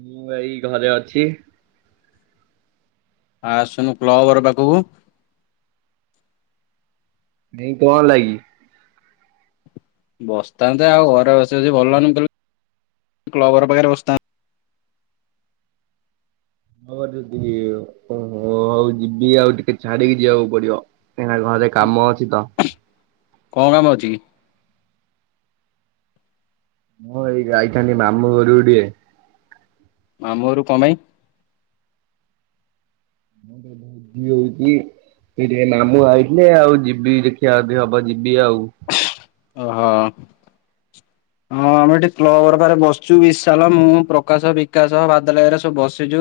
ମୁଁ ଏଇ ଘରେ ଅଛି। ଆ ଆସୁନୁ କ୍ଲବ ଘର ପାଖକୁ ନାଇ କଣ ହେଲାକି? ବସିଥାନ୍ତେ ଆଉ ଘରେ ବସ ଯିଏ କ୍ଲବ ଘର ପାଖରେ ବସିଥାନ୍ତେ। ହ ଯଦି ଓହୋ ହଉ ଯିବି ଆଉ ଟିକେ ଛାଡିକି ଯିବାକୁ ପଡିବ କାହିଁକିନା ଘରେ କାମ ଅଛି ତ? କଣ କାମ ଅଛି କି? ମୁଁ ଏଇ ଯାଇଥାନ୍ତିି ମାମୁଁ ଘରୁକୁ ଟିକେ ମାମୁଁ ଘରକୁ କଁ ପାଈଁ? ଇଏ ହୋଉଚି ଏଇଠି ଏଇ ମାମୁଁ ଆଇଥିଲେ ଆଉ ଯିବି ଦେଖିବା ଯଦି ହବ ଯିବି ଆଉ ଅ ହ। ହଁ ଆମେ ଏଠି କ୍ଲବ ଘର ପାଖରେ ବସିଛୁ ବିଶାଲ ମୁଁ ପ୍ରକାଶ ବିକାଶ ବାଦଲ ହେରିକ ଘାରିକା ସବୁ ବସିଛୁ।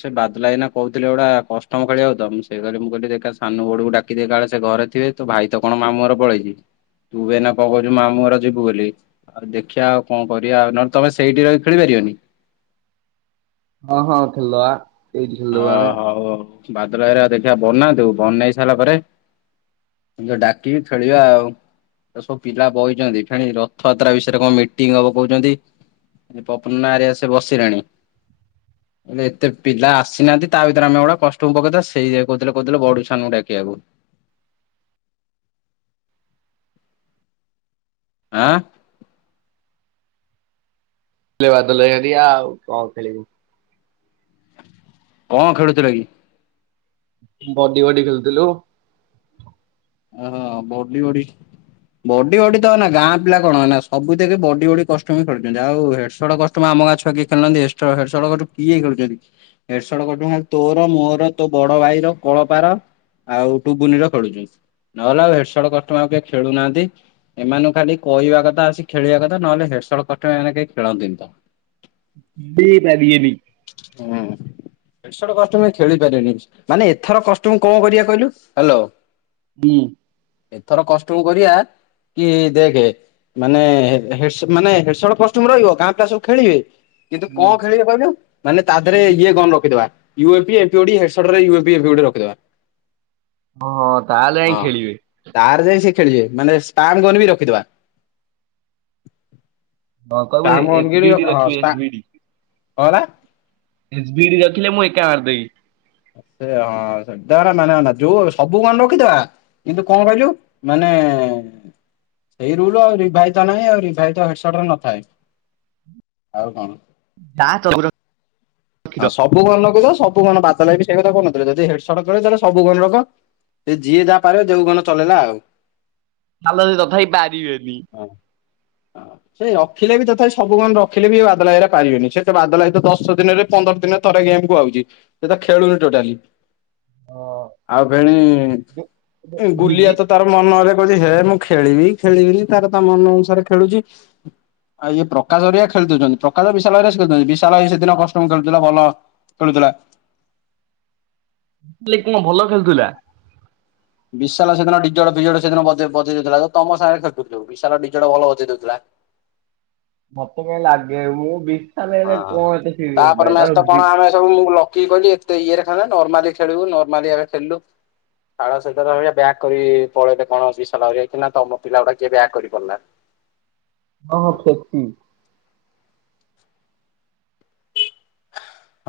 ସେ ବାଦଲ୍ ଭାଇ ଏଇନା କହୁଥିଲେ ଗୋଟା କଷ୍ଟମ ଖେଳିଆକୁ ତ ମୁ ସେଇ କଥା ମୁଁ କହିଲି ଏକା ସାନ ବଡ କୁ ଡାକିଦିଏ କାଳେ ସେ ଘରେଥିବେ। ତୋ ଭାଇ ତ କଣ ମାମୁଁ ଘର ପଳେଇଛି ତୁ ବି ଏଇନା କଅଁ କହୁଛୁ ମାମୁଁ ଘର ଯିବୁ ବୋଲି। ଆଉ ଦେଖିବା ଆଉ କଅଁ କରିଆ ଆଉ ନହେଲେ ତମେ ସେଇଠି ରହିକି ଖେଳିପାରିବନି। ହଁ ହଁ ଖେଲଦବା। ଓ ହଉ ହଉ ବାଦଲ ଭାଇ ଘରିକା ଦେଖିବା ବନାନ୍ତୁ ବନେଇ ସାଇଲା ପରେ ମୁଁ ତାକୁ ଡାକିକି ଖେଳିଆ ଆଉ ଏ ସବୁ ପିଲା ବଇଚନ୍ତି ଫେଣି ରଥଯାତ୍ରା ବିଷୟରେ କଣ ମିଟିଂ ହବ କଉଚନ୍ତି? ମୁଁ କଇନି ପପୁ ନନା ଘରିକା ସେ ବସିଲେଣି ମୁଁ କଇଲି ଏତେ ପିଲା ଆସ୍ ସିନାନାଆନ୍ତି ତା ଭିତରେ ଆମେ ଗୋଟେ କଷ୍ଟ୍ୟୁମ ପକେଇ ଦବା ସେଇଆ କଉଥିଲେ କୋଉଥିଲେ ବଡୁକୁ ସାନୁକୁ ଡାକିଆକୁ। ଆଁ। ଆସିଲେ ବାଦଲ ଭାଇ ଘରିକା ଆଉ କଁ ଖେଳିବୁ? କଅଁ ଖେଳୁଥିଲ କି? ବଡି ବଡି ଖେଳୁଥୁଲୁ। ହଁ ବଡି ବଡି ବଡି ବଡି ତ ନା ଗାଁ ପିଲା କଣ ନା ସବୁଥିରେ ବଡି ବଡି କଷ୍ଟ୍ୟୁମ ଖେୁଳୁଚନ୍ତି ଆଉ ହେଡସଡ କଷ୍ଟ ତୁମେ ଆମ ଗାଁ ଛୁଆ କିଏ ଖେଳୁନାନ୍ତି ଏଷ୍ଟଡ ହେଡ଼ସଟଟୁ କିଏ ଖେଳୁଚନ୍ତି? ହେଡଶଟକ ଟଙ୍କା ରେ ତୋର ମୋର ତୋ ବଡ ଭାଈର କଳପାର ଆଉ ଟୁବୁନିର ଖେଳୁଚନ୍ତି ନହେଲେ ହେଡ଼ସଟକ କଷ୍ଟମ ଆଉ କେହି ଖେଳୁନାଆନ୍ତି। ଏମାନଙ୍କୁ ଖାଲି କହିବା କଥା ଆସିକି ଖେଳିବା କଥା ନହେଲେ ହେଡସଟ୍ କଷ୍ଟମ ଏମାନେ କେହି ଖେଳନ୍ତିନି ତ ଦିଟା ଡିଏଭି ହୁଁ। ହେଡସର୍ଟ କଷ୍ଟ୍ୟୁମ ଏ ଖେଳିପାରିବେନେଆଇ ମାନେ ଏ ଥର କଷ୍ଟ୍ୟୁମ କଅଁ କରିଆ କହିଲୁ ହାଲୋ। ହୁଁ। ଏଥର କଷ୍ଟ୍ୟୁମ କରିଆ କି ଦେଖେ ମାନେ ହେ ହେଡ୍ ସ ମାନେ ହେଡସର୍ଟ କଷ୍ଟ୍ୟୁମ ରହିବ ଦେଖେ ଗାଁ ପିଲା ସବୁ ଖେଳିବେ କିନ୍ତୁ କଅଁ ହୁଁ। ଖେଳିବେ କଇଲୁ? ମାନେ ତାଧେରେ ଇଏ ଗନ୍ ରଖିଦେବା ୟୁଏମ୍ପି ଏମ୍ପିଓଡି ହେଡସର୍ଟ ରେ ୟୁଏମ୍ପି ଏଫିଓଡି ଗୋଟେ ରଖିଦବା। ହଁ ହଁ ତାହେଲେ ଯାଇଁକି ଖେଳିବେ। ତାଡେ ଯାଇଁକି ସେ ଖେଳିବେ ମାନେ ସ୍ଥାର୍ ଗନ୍ ବି ରଖିଦେବା। ହଁ କଇବୁ ସ୍ପାମ ଗନ୍ ଏସ୍ ବି ବିିଡି ହଁ ରଖିବେ ସ୍ପା ଏସ୍ ବିିଡି। ହଁ ବା ଏସ୍ ବିଡି ରଖିଲେ ମୁଁ ଏକା ମାରଦେବି। ସେ ହଁ ସେଟା ର ନାନେ ନ ଥାଏ ଯୋଉ ସବୁ ଗନ୍ ରଖିଦବା। କିନ୍ତୁ କଁ କଇଲୁ ମାନେ ସେଇ ରୁଲୁ ଆଉ ରିଭାଇଜଟା ନାହିଁ ଆଉ ରିଭାଇଜଟା ହେଡସଟ୍ ରେ ନଥାଏ ଆଉ କଣ? [inaudible] ରଖିଦ ହଁ ସବୁ ଗନ୍ ନଗୋଉଚ ସବୁ ଗନ୍ ବାଦଲ ଭାଈ ବି ସେଇକଥା କୋଉନଥିଲେ ଯଦି ହେଡସର୍ଟ ଖେଳିବ ତାହେଲେ ସବୁ ଗନ୍ ରଖ। ସେ ଯିଏ ଯାଆ ପାରିବ ଯୋଉ ଗନ ଚଲେଇଲା ଆଉ ହାଲୋ ଏ ତଥାବି ପାରିବେନି। ହଁ। ସେ ରଖିଲେ ବି ତଥାପି ସବୁ ଗନ୍ ରଖିଲେ ବି ବାଦଲ ଆଈ ଘରୀକା ପାରିବେନେଇଁ ସେତ ବାଦଲ ଆଈ ତ ଦଶ ଦୀନ ରେ ପନ୍ଦର ଦିନେ ଥରେ ଗେମ୍ କୁ ଆଉଚି ସେତ ଖେଳୁନି ଟୋଟାଲି। ହଁ ଆଉ ଫେଣି ଏ ଭିଜି ଗୁଲିଆ ତ ତାର ମନ ହେଲେ କହୁଛି ହେ ମୁଁ ଖେଳିବି ଖେଳିବିନି ତାର ତା ମନ ଅନୁସାରେ ଖେଳୁଛି। ଆଉ ଇଏ ପ୍ରକାଶ ଘରିକା ଖେଳୁଦୋଉଚନ୍ତି ପ୍ରକାଶ ଆଈ ବିଶାଲ୍ ଆଈ ଘରିକା ଖେଳୁଚନ୍ତି ବିଶାଲ୍ ଆଈ ସେଦୀନ କଅଁ। [unintelligible] ହେଲେ କଣ ଭଲ ଖେଳୁଥିଲା? ବିଶାଲ ସେଦିନ ଡିଜଡଜଡ ସେଦିନ ବଜେ ବଜେଇ ଦଉଥିଲା ତମ ସାଙ୍ଗେ ଖେଳୁଥିଲା ବିଶାଲ ଡିଜଡ ଭଲ ବଜେଇ ଦଉଥିଲା। ମତେ କାଇଁ ଲାଗେ ମୁଁ ବିଶାଲ ହେଲେ କଣ ଏତେ ସିରିଅସ ଭାଇ ତାର ବି ଯଉ ମୁଁ ଲକି କଇଲି ଏତେ ଇଏ ରେ ଖେଳେ ନା ନର୍ମାଲି ଖେଳିବୁ ନର୍ମାଲିଆରେ ଖେଳିଲୁ। ତାଳ ସହିତ ବ୍ୟାଗ କରି ପଳେଇଲେ କଣ ବିସଲା କି ନା ତମ ପିଲା ଗୁଡା କିଏ ବ୍ୟାଗ କରି ପଲା। ହଁ ହଁ କ୍ଷତି।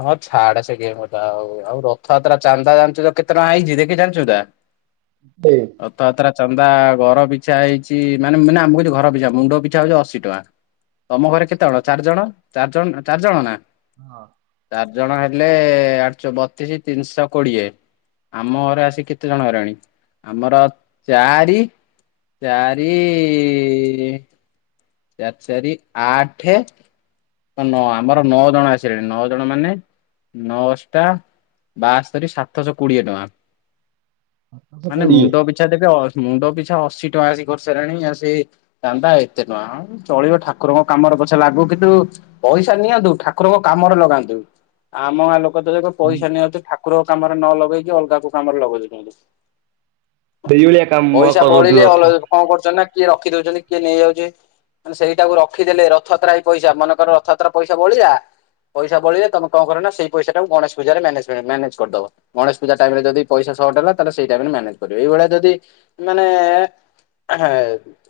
ହଁ ଛାଡ ସେ ଗେମ୍ କଥା ଆଉ ଆଉ ରଥଯାତ୍ରା ଚାନ୍ଦା ଜାଣିଛୁ ତ କେତେ ଟଙ୍କା ହେଇଛି ଦେଖି ଜାଣିଛୁନା? ଦେ ରଥଯାତ୍ରା ଚାନ୍ଦା ଘର ପିଛା ହେଇଛି ମାନେ ମାନେ ଆମ କହୁଛି ଘର ପିଛା ମୁଣ୍ଡ ପିଛା ହଉଛି ଅଶୀ ଟଙ୍କା। ତମ ଘରେ କେତେଜଣ ଚାରି ଜଣ ଚାରି ଜଣ ଚାରିଜଣ ନା। ହଁ। ଚାରି ଜଣ ହେଲେ ଆଠ ଚଉ ବତିଶି ତିନିଶହ କୋଡିଏ। ଆମ ଘରେ ଆସି କେତେ ଜଣ ହେଲେଣି ଆମର ଚାରି ଚାରି ଚାରି ଚାରି ଆଠ ନଅ ଆମର ନଅ ଜଣ ଆସିଲେଣି ନଅ ଜଣ ମାନେ ନଅ ଅଷ୍ଟା ବାସ୍ତରୀ ସାତଶହ କୋଡ଼ିଏ ଟଙ୍କା। ଦଶ ମାନେ କୋଡିଏ ମୁଣ୍ଡ ବି ଛା ଦେବେ ମୁଣ୍ଡ ପିଛା ଅଶି ଟଙ୍କା ଆସି କରିସାରିଲାଣି ଆ ସେ ଚାନ୍ଦା ଏତେ ଟଙ୍କା କଣ? ଚଳିବ ଠାକୁରଙ୍କ କାମରେ ପଛେ ଲାଗୁ କିନ୍ତୁ ପଇସା ନିଅନ୍ତୁ ଠାକୁରଙ୍କ କାମରେ ଲଗାନ୍ତୁ ଆମ ଗାଁ ଲୋକ ତ ଦେଖ ପଇସା ନିଅନ୍ତୁ ଠାକୁ କୁରଙ୍କ କାମରେ ନ ଲଗେଇକି ଅଲଗା କଉ କାମରେ ଲଗେଇ ଦଉଛନ୍ତି। ସେଇ ଭଳିଆ କାମ ପଇସା କରନ୍ତୁ ବଳିଲେ ଅଲ ରଥ। କଣ କରୁଛନ୍ତି ନା କିଏ ରଖି ଦଉଛନ୍ତି କିଏ ନେଇଯାଉଛି ମାନେ ସେଇଟାକୁ ରଖିଦେଲେ ରଥ ଯାତ୍ରା ହି ପଇସା ମନେକର ରଥଯାତ୍ରା ପଇସା ବଳିିଲା ପଇସା ବଳିଲେ ତମେ କଣ କରିବ ନା ସେଇ ପଇସାଟାକୁ ଗଣେଶ ପୂଜାରେ ମ୍ୟାନେଜ ମ୍ୟାନେଜ କରିଦବ। ଗଣେଶ ପୂଜା ଟାଇମ ରେ ଯଦି ପଇସା ସଅଟ ହେଲା ତାଲେ ସେଇ ଟାଇମ ରେ ମ୍ୟାନେଜ କରିବ ଏଇଭଳିଆ ଯଦି ମାନେ ଏହେଁ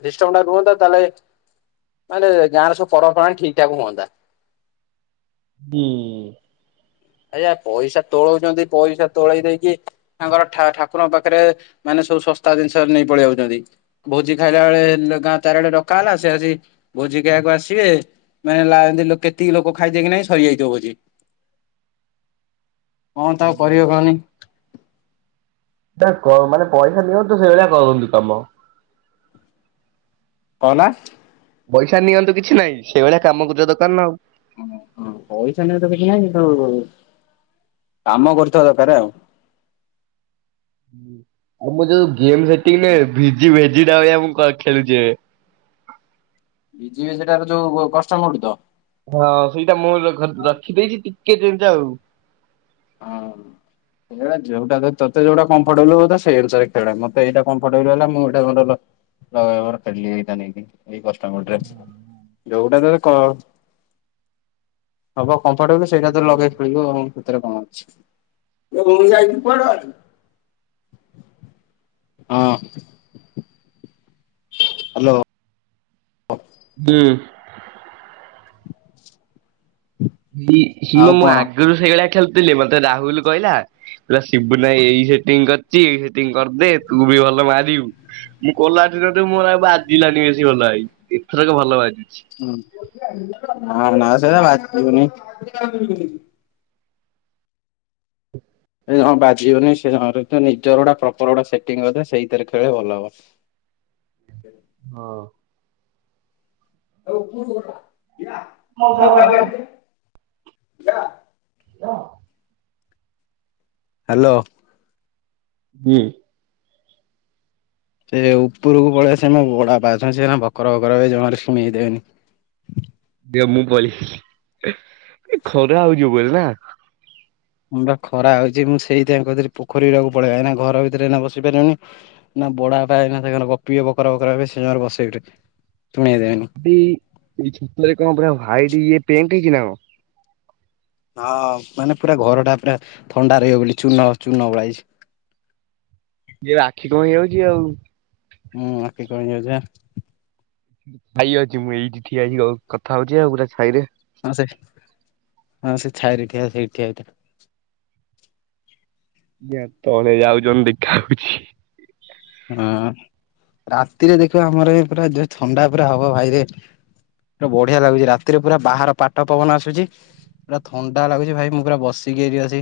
ସିଷ୍ଟମଟା ରୁହନ୍ତା ତାଲେ ତାଲେ ଗାଁରେ ସବୁ ପର୍ବ ପର୍ବାଣୀ ଠିକଠାକ ହୁଅନ୍ତା। ହୁଁ। ଆଜ୍ଞା ପଇସା ତୋଳଉଛନ୍ତି ପଇସା ତୋଳେଇ ଦେଇକି ତାଙ୍କର ଠା ଠାକୁରଙ୍କ ପାଖରେ ମାନେ ସବୁ ଶସ୍ତା ଜିନିଷ ନେଇ ପଳେଇ ଆଉଛନ୍ତି। ଭୋଜି ଖାଇଲା ବେଳେ ଗାଁ ଚାରିଆଡେ ଡକା ହେଲା ସେ ଆସି ଭୋଜି ଖାଇବାକୁ ଆସିବେ ମେନେଲା କେତିକି ଲୋକ ଖାଇଥିବେ କି ନାଇଁ ସରିଯାଇଥିବ ଭୋଜି। କଣ ତାକୁ କରିବ କହନି? ତା କ ମାନେ ପଇସା ନିଅନ୍ତୁ ସେଇ ଭଳିଆ କରନ୍ତୁ କାମ। କହ ନା। ପଇସା ନିଅନ୍ତୁ କିଛି ନାହିଁ ସେଇଭଳିଆ କାମ କରିବା ଦରକାର ନା ଆଉ। ଓ ହ ପଇସା ନିଅ ତ କିଛି ନାହିଁ କିନ୍ତୁ କାମ କରୁଥିବା ଦରକାର ଆଉ। ଆଉ ମୁଁ ଯୋଉ ଗେମ୍ ସେଥିଲି ଯେ ଭିଜି ଭେଜିଟା ଭଳିଆ ମୁଁ କରିଥିଲି ଯେ। ବି ଯିବ ସେଟ ଯୋଉ କଷ୍ଟ ମଡୁ ତ। ହଁ ସେଇଟା ମୁଁ ହଁ। ରଖିଦେଇଛି ଟିକେ ଯେମିତି ଆଉ। ହଁ। ଖେଳ ଯୋଉଟା ତତେ ଯୋଉଟା କମ୍ଫର୍ଟେବଲ ହେଲା ସେଇ ଅନୁସାରେ ଖେଳେ ମତେ ଏଇଟା କମ୍ଫର୍ଟେବଲ ହେଲା ମୁଁ ଏଇଟା ଲବର [unintelligible] ଦି ଟା ନେଇଜୀମି ଏଇ କଷ୍ଟମର ଟେ ଅଛି ଯଉଟା ତତେ କହ ହବ କମ୍ଫର୍ଟବଲ ସେଇଟା ତୁ ଲଗେଇ ଖେଳିବୁ ଆଉ ସେଥିରେ କଣ ଅଛି। ଯାଇକି ପଡ [unintelligible] ହଁ ହ୍ୟାଲୋ ହଉ [unintelligible] [inaudible] ହି ସିଏ ଆଉ କଣ? ମୋଆଗରୁ ସେଇଗଳିଆ ଖେଳୁଥିଲି ମତେ ରାହୁଲ କହିଲା। ହେଲା ଶିବୁ ନାଇଁ ଏଇ ସେଟିଂ କରିଛି ଏଇ ସେଟିଂ କରିଦେ ତୁ ବି ଭଲ ମାରିବୁ। ମୁଁ କଲାଠେ ତତେ ମୋର ଆ ବାଜିଲାନି ବେଶୀ ଭଲ ଭଇ ଏଥରକ ଭଲ ବାଜିଛି। ହଁ ହଁ ମା ସେଇଟା ବାବୁନି [unintelligible] ଏ ଜଣ ବାଜିବନି ସେ ନିଜର ଗୋଟ ପ୍ରପର ଗୋଟେ ସେଟିଂ କରିବ ସେଇଥିରେ ଖେଳ ଭଲ ହବ। ହଁ ହଉ [unintelligible] ହଁ ହ୍ୟାଲୋ କିଏ ସେ ଉପରକୁ ପଳେଇବା ସେମାନେ ବଡ ବାପା ଅଛନ୍ତି ସେନା ଭକର ଭକର ହେବେ ଜମାରୁ ଶୁଣେଇ ଦେବେନି। ଦେ ମୁଁ [unintelligible] ଏ ଖରା ହଉଯିବ ବୋଲି ନା। ମୁଁ ବା ଖରା ହଉଛି ମୁଁ ସେଇଥିପାଇ କହୁଥିଲି ପୋଖରୀ ହୁଡାକୁ ପଳେଇ କାଇଁକି ଘର ଭିତରେ ଏଇନା ବସି ପାରିବନି ନା ବଡା ପା ଏଇନା ତାଙ୍କର ଗପିବେ ବକର ବକର ହେବେ ସେ ସମୟରେ ବସେଇକ ଉଠେ ଶୁଣେଇ ଦେବେନି। ଏଇ ଛତରେ କଣ ପୁରା ୱିଟେ ଇଏ ପେଣ୍ଟ ହେଇଛି ନା କ ହଁ ମାନେ ପୁରା ଘରଟା ପୁରା ଥଣ୍ଡା ରହିବ ବୋଲି ଚୂନ ଚୂନ ବୋଳାହେଇଛି। ଇ ଆଖି କଣ ହେଇଯାଉଛି ଆଉ। ହୁଁ ଆଖି କଣ ହେଇଯାଉଛ ପା ଭାଇ ଅଛି ମୁଁ ଏଇଠି ଠିଆ ଆଇ କଥା ହଉଛି ଆଉ ପୁରା ଛାଇରେ। ହଁ ସେ ହଁ ସେ ଛାଇରେ ଠିଆ ସେଇଠି ଠିଆ ହେଇଥିଲା। ଆଜ୍ଞା ତଳେ ଆଉ ଜଣେ ହେ ଦେଖା ହାଉଛି। ହଁ ରାତିରେ ଦେଖିବା ଆମର ଏ ପୁରା ଯୋଉ ଥଣ୍ଡା ପୁରା ହବ ଭାଇରେ। ପୁରା ବଢିଆ ଲାଗୁଛି ରାତିରେ ପୁରା ବାହାର ପାଟ ପବନ ଆସୁଛି। ପୁରା ଥଣ୍ଡା ଲାଗୁଛି ଭାଇ ମୁଁ ପୁରା ବସିକି ଏଠି ଅଛି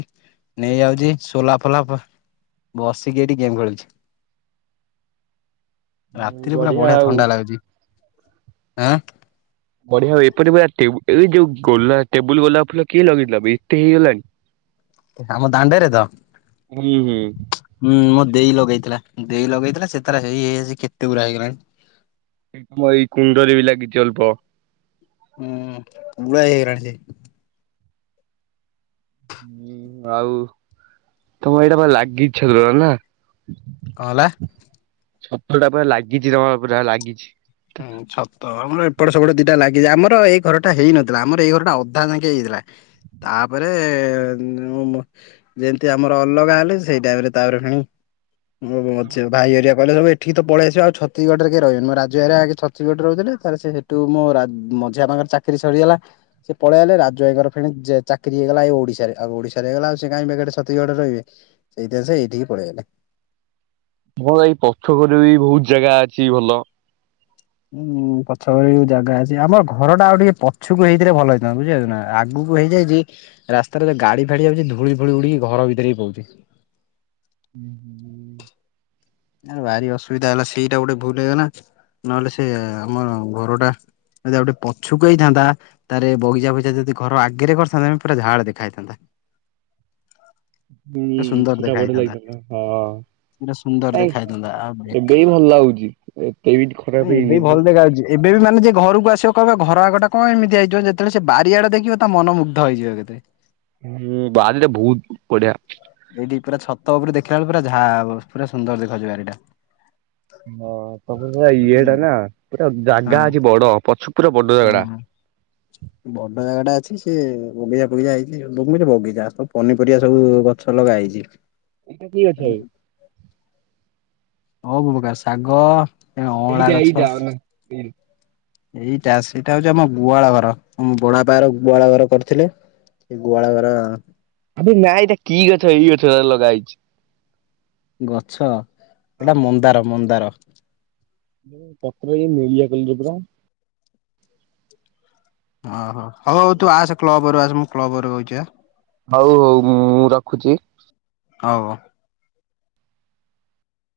ନେଇଆଉଛି ସୋଲା ଫୋଲା। ବସିକି ଏଠି ଗେମ୍ ଖେଳୁଛି। ହୁଁ ରାତିରେ ପୁରା ବଢିଆ ଆଉ। ଥଣ୍ଡା ଲାଗୁଛି ଆଁ। ବଢିଆ ଏପରି ପୁରା ଏଇ ଯୋଉ ଗୋଲା ଟେବୁଲ ଗୋଲାପ ଫୁଲ କିଏ ଲଗେଇଗଲା ଏତେ ହେଇଗଲାଣି? ଆମ ଦାଣ୍ଡରେ ତ? ହୁଁ ହୁଁ। ହୁଁ ମୋ ଦେଇ ଲଗେଇଥିଲା। ଦେଇ ଲଗେଇଥିଲା ସେ ତାର ହେଇ ହେଇ କେତେ ପୁରା ହେଇଗଲାଣି। ହଁ ଏଇ କୁଣ୍ଡରେ ବିି ଲାଗିଛି ଅଳ୍ପ। ହୁଁ ପୁଳାଏ ହେଇରାଣି ସେ। ହୁଁ ଆଉ ତମର ଏଇଟା ପୁରା ଲାଗି ଇଛ ନା। କଣ ହେଲା? ସଫଳ ଟା ପା ଲାଗିଛି ତମର ପୁରା ଲାଗିଛି। ସତ ଆମର ଏପଟେ ସେପଟେ ଦିଟା ଲାଗିଛି ଆମର ଏଇ ଘର ଟା ହେଇନଥିଲା ଆମର ଏଇ ଘର ଟା ଅଧା ଯାଙ୍କେ ହେଇଥିଲା। ତାପରେ [unintelligible] ଯେମିତି ଆମର ଅଲଗା ହେଲେ ସେଇ ଟାଇମ ରେ ତାପରେ ଭା ହୋ ମଝିଆ ଭାଇ ହରିକା କହିଲେ ସବୁ ଏଠିକି ତ ପଳେଇଆସିବ ଆ ଛତିଶଗଡ ରେ କିଏ ରହିବନ ଛତିଶଗଡରେ ରହୁଥିଲେ ତାର ସେଇଠୁ ମୋ ରା ମଝିଆ ପାଙ୍କରେ ଚାକିରି ସରିଗଲା। ସେ ପଳେଇ ଆଇଲେ ରାଜୁ ଭାଇଙ୍କର ପୁଣି ଚାକିରି ହେଇଗଲା ଏଇ ଓଡ଼ିଶା ରେ ଆଉ ଓଡ଼ିଶା ରେ ହେଇଗଲା ସେ କାହିଁ ବେକାର ରେ ଛତିଶଗଡ଼ ରେ ରହିବେ। ସେଇଥିପାଇଁ ସେ ଏଇଠିକି ପଳେଇ ଆଇଲେ। ହଁ ଭାଇ ପଛ ଘରେ ବି ବହୁତ୍ ଜାଗା ଅଛି ଭଲ। ଉଁ ପଛ କରେ ବି ଜାଗା ଅଛି ଆମର ଘର ଟା ଆଉ ଟିକେ ପଛକୁ ହେଇଥିଲେ ଭଲ ହେଇଥାନ୍ତା ବୁଝିଲେ ନା। ଆଗକୁ ହେଇଯାଇଛି ରାସ୍ତାରେ ଗାଡ଼ି ଫାଡ଼ି ଯାଉଛି ଧୂଳି ଫୁଳି ଉଡି଼କି ଘର ଭିତରେ ହିଁ ପଉଛି। ହୁଁ ହୁଁ ହୁଁ ଆ ଭାରି ଅସୁବିଧା ହେଲା ସେଇଟା ଗୋଟେ ଭୁଲ୍ ହେଇଗଲା ନହେଲେ ସେ ଆମର ଘରଟା ଯଦି ଆଉ ଟିକେ ପଛକୁ ହେଇଥାନ୍ତା ତାପରେ ବଗିଚା ଫଗିଚା ଯଦି ଘର ଆଗରେ କରିଥାନ୍ତେ ପୁରା [unintelligible] ଦେଖା ହେଇଥାନ୍ତା। ହୁଁ ପୁରା ସୁନ୍ଦର ସେଟା ଦେଖା ବଢ଼ିଆ ହେଇଥାନ୍ତା ଲାଗିଥାନ୍ତା ପୁରା ସୁନ୍ଦର ହଁ। ଦେଖା ହେଇଥାନ୍ତା ଆଉ ଏବେ ବି ଭଲ ଲାଗୁଛି ଏତେ ବି ଖରାପ ନାଁଇ ଏବେ ହେଇନି। ବି ଭଲ ଦେଖାଯାଉଛି। ଏବେ ବି ମାନେ ଯିଏ ଘରକୁ ଆସିବ କହିବ ଘର ଆଗଟା କଣ ଏମିତି [unintelligible] ଯେତେବେଳେ ସିଏ ବାରିଆଡେ଼ ଦେଖିବ ତା ମନ ମୁଗ୍ଧ ହେଇଯିବ କେତେ। ହୁଁ ବାରିଟା ବହୁତ୍ ବଢ଼ିଆ। ଏଇଠି ପୁରା ଛତ ଉପରେ ଦେଖିଲା ପୁରା ଯାହା ପୁରା ସୁନ୍ଦର ଦେଖାଯିବ ବାରିଟା। ହଁ ତମ ପୁରା ଇଏଟା ନା ପୁରା ଜାଗା ହଁ ଅଛି ବଡ଼ ପଛ ପୁରା ବଡ଼ ଜାଗା ଟା। ବଡ଼ ଜାଗା ଟା ଅଛି ସେ ବଗିଚା ବଗିଚା ହେଇଛି [unintelligible] ବଗିଚା ପନିପରିବା ସବୁ ଗଛ ଲଗା ହେଇଛି। ଏଇଟା କି ଗଛ ବେ ସବୁ ପ୍ରକାର ଶାଗ, ଏଇଟା ଅଁଳା ଏଇଟା ଗଛ। ଅନା ଏଇଟା ଏଇଟା ସେଇଟା ହଉଛି ଆମ ଗୁହାଳ ଘର ମୋ ବଡ଼ବାପା ଘର ଗୁହାଳ ଘର କରିଥିଲେ। ଗୁହାଳ ଘର ଏ ନାଇଁ ନାଇଁ କି ଗଛ ଏଇ ଗଛ ଲଗା ହେଇଛି। ଗଛ ହଁ ଏଟା ମନ୍ଦାର ମନ୍ଦାର। ପତ୍ର [unintelligible] ପତ୍ର। ଓ ହୋ ହଉ ହଉ ତୁ ଆସେ କ୍ଲବ ଘରୁ ଆସ ମୁଁ କ୍ଲବ ଘରେ ବଇଚି ଆଁ। ହଉ ହଉ ମୁଁ ରଖୁଛି। ହଉ।